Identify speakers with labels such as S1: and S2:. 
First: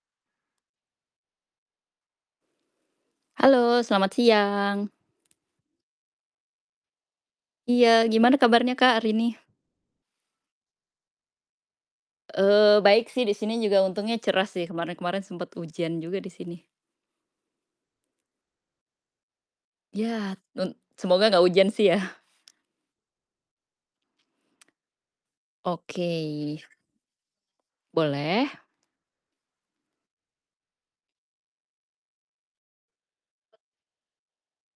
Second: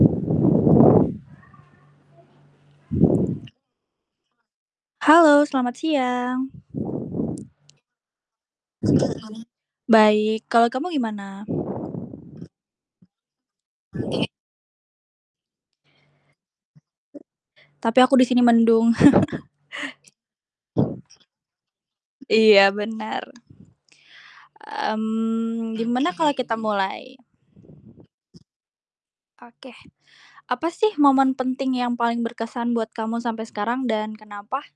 S1: Halo, selamat siang.
S2: Halo selamat siang.
S1: Iya, gimana kabarnya Kak, hari ini?
S2: Baik, kalau kamu gimana?
S1: Eee, baik sih di sini juga untungnya cerah sih, kemarin-kemarin sempet hujan juga di sini.
S2: Tapi aku di sini mendung.
S1: Ya. Nun Semoga nggak hujan sih ya.
S2: Iya benar. Mmm,
S1: Oke.
S2: gimana kalo kita mulai?
S1: Boleh.
S2: Oke. Apa sih momen penting yang paling berkesan buat kamu sampe sekarang, dan kenapa?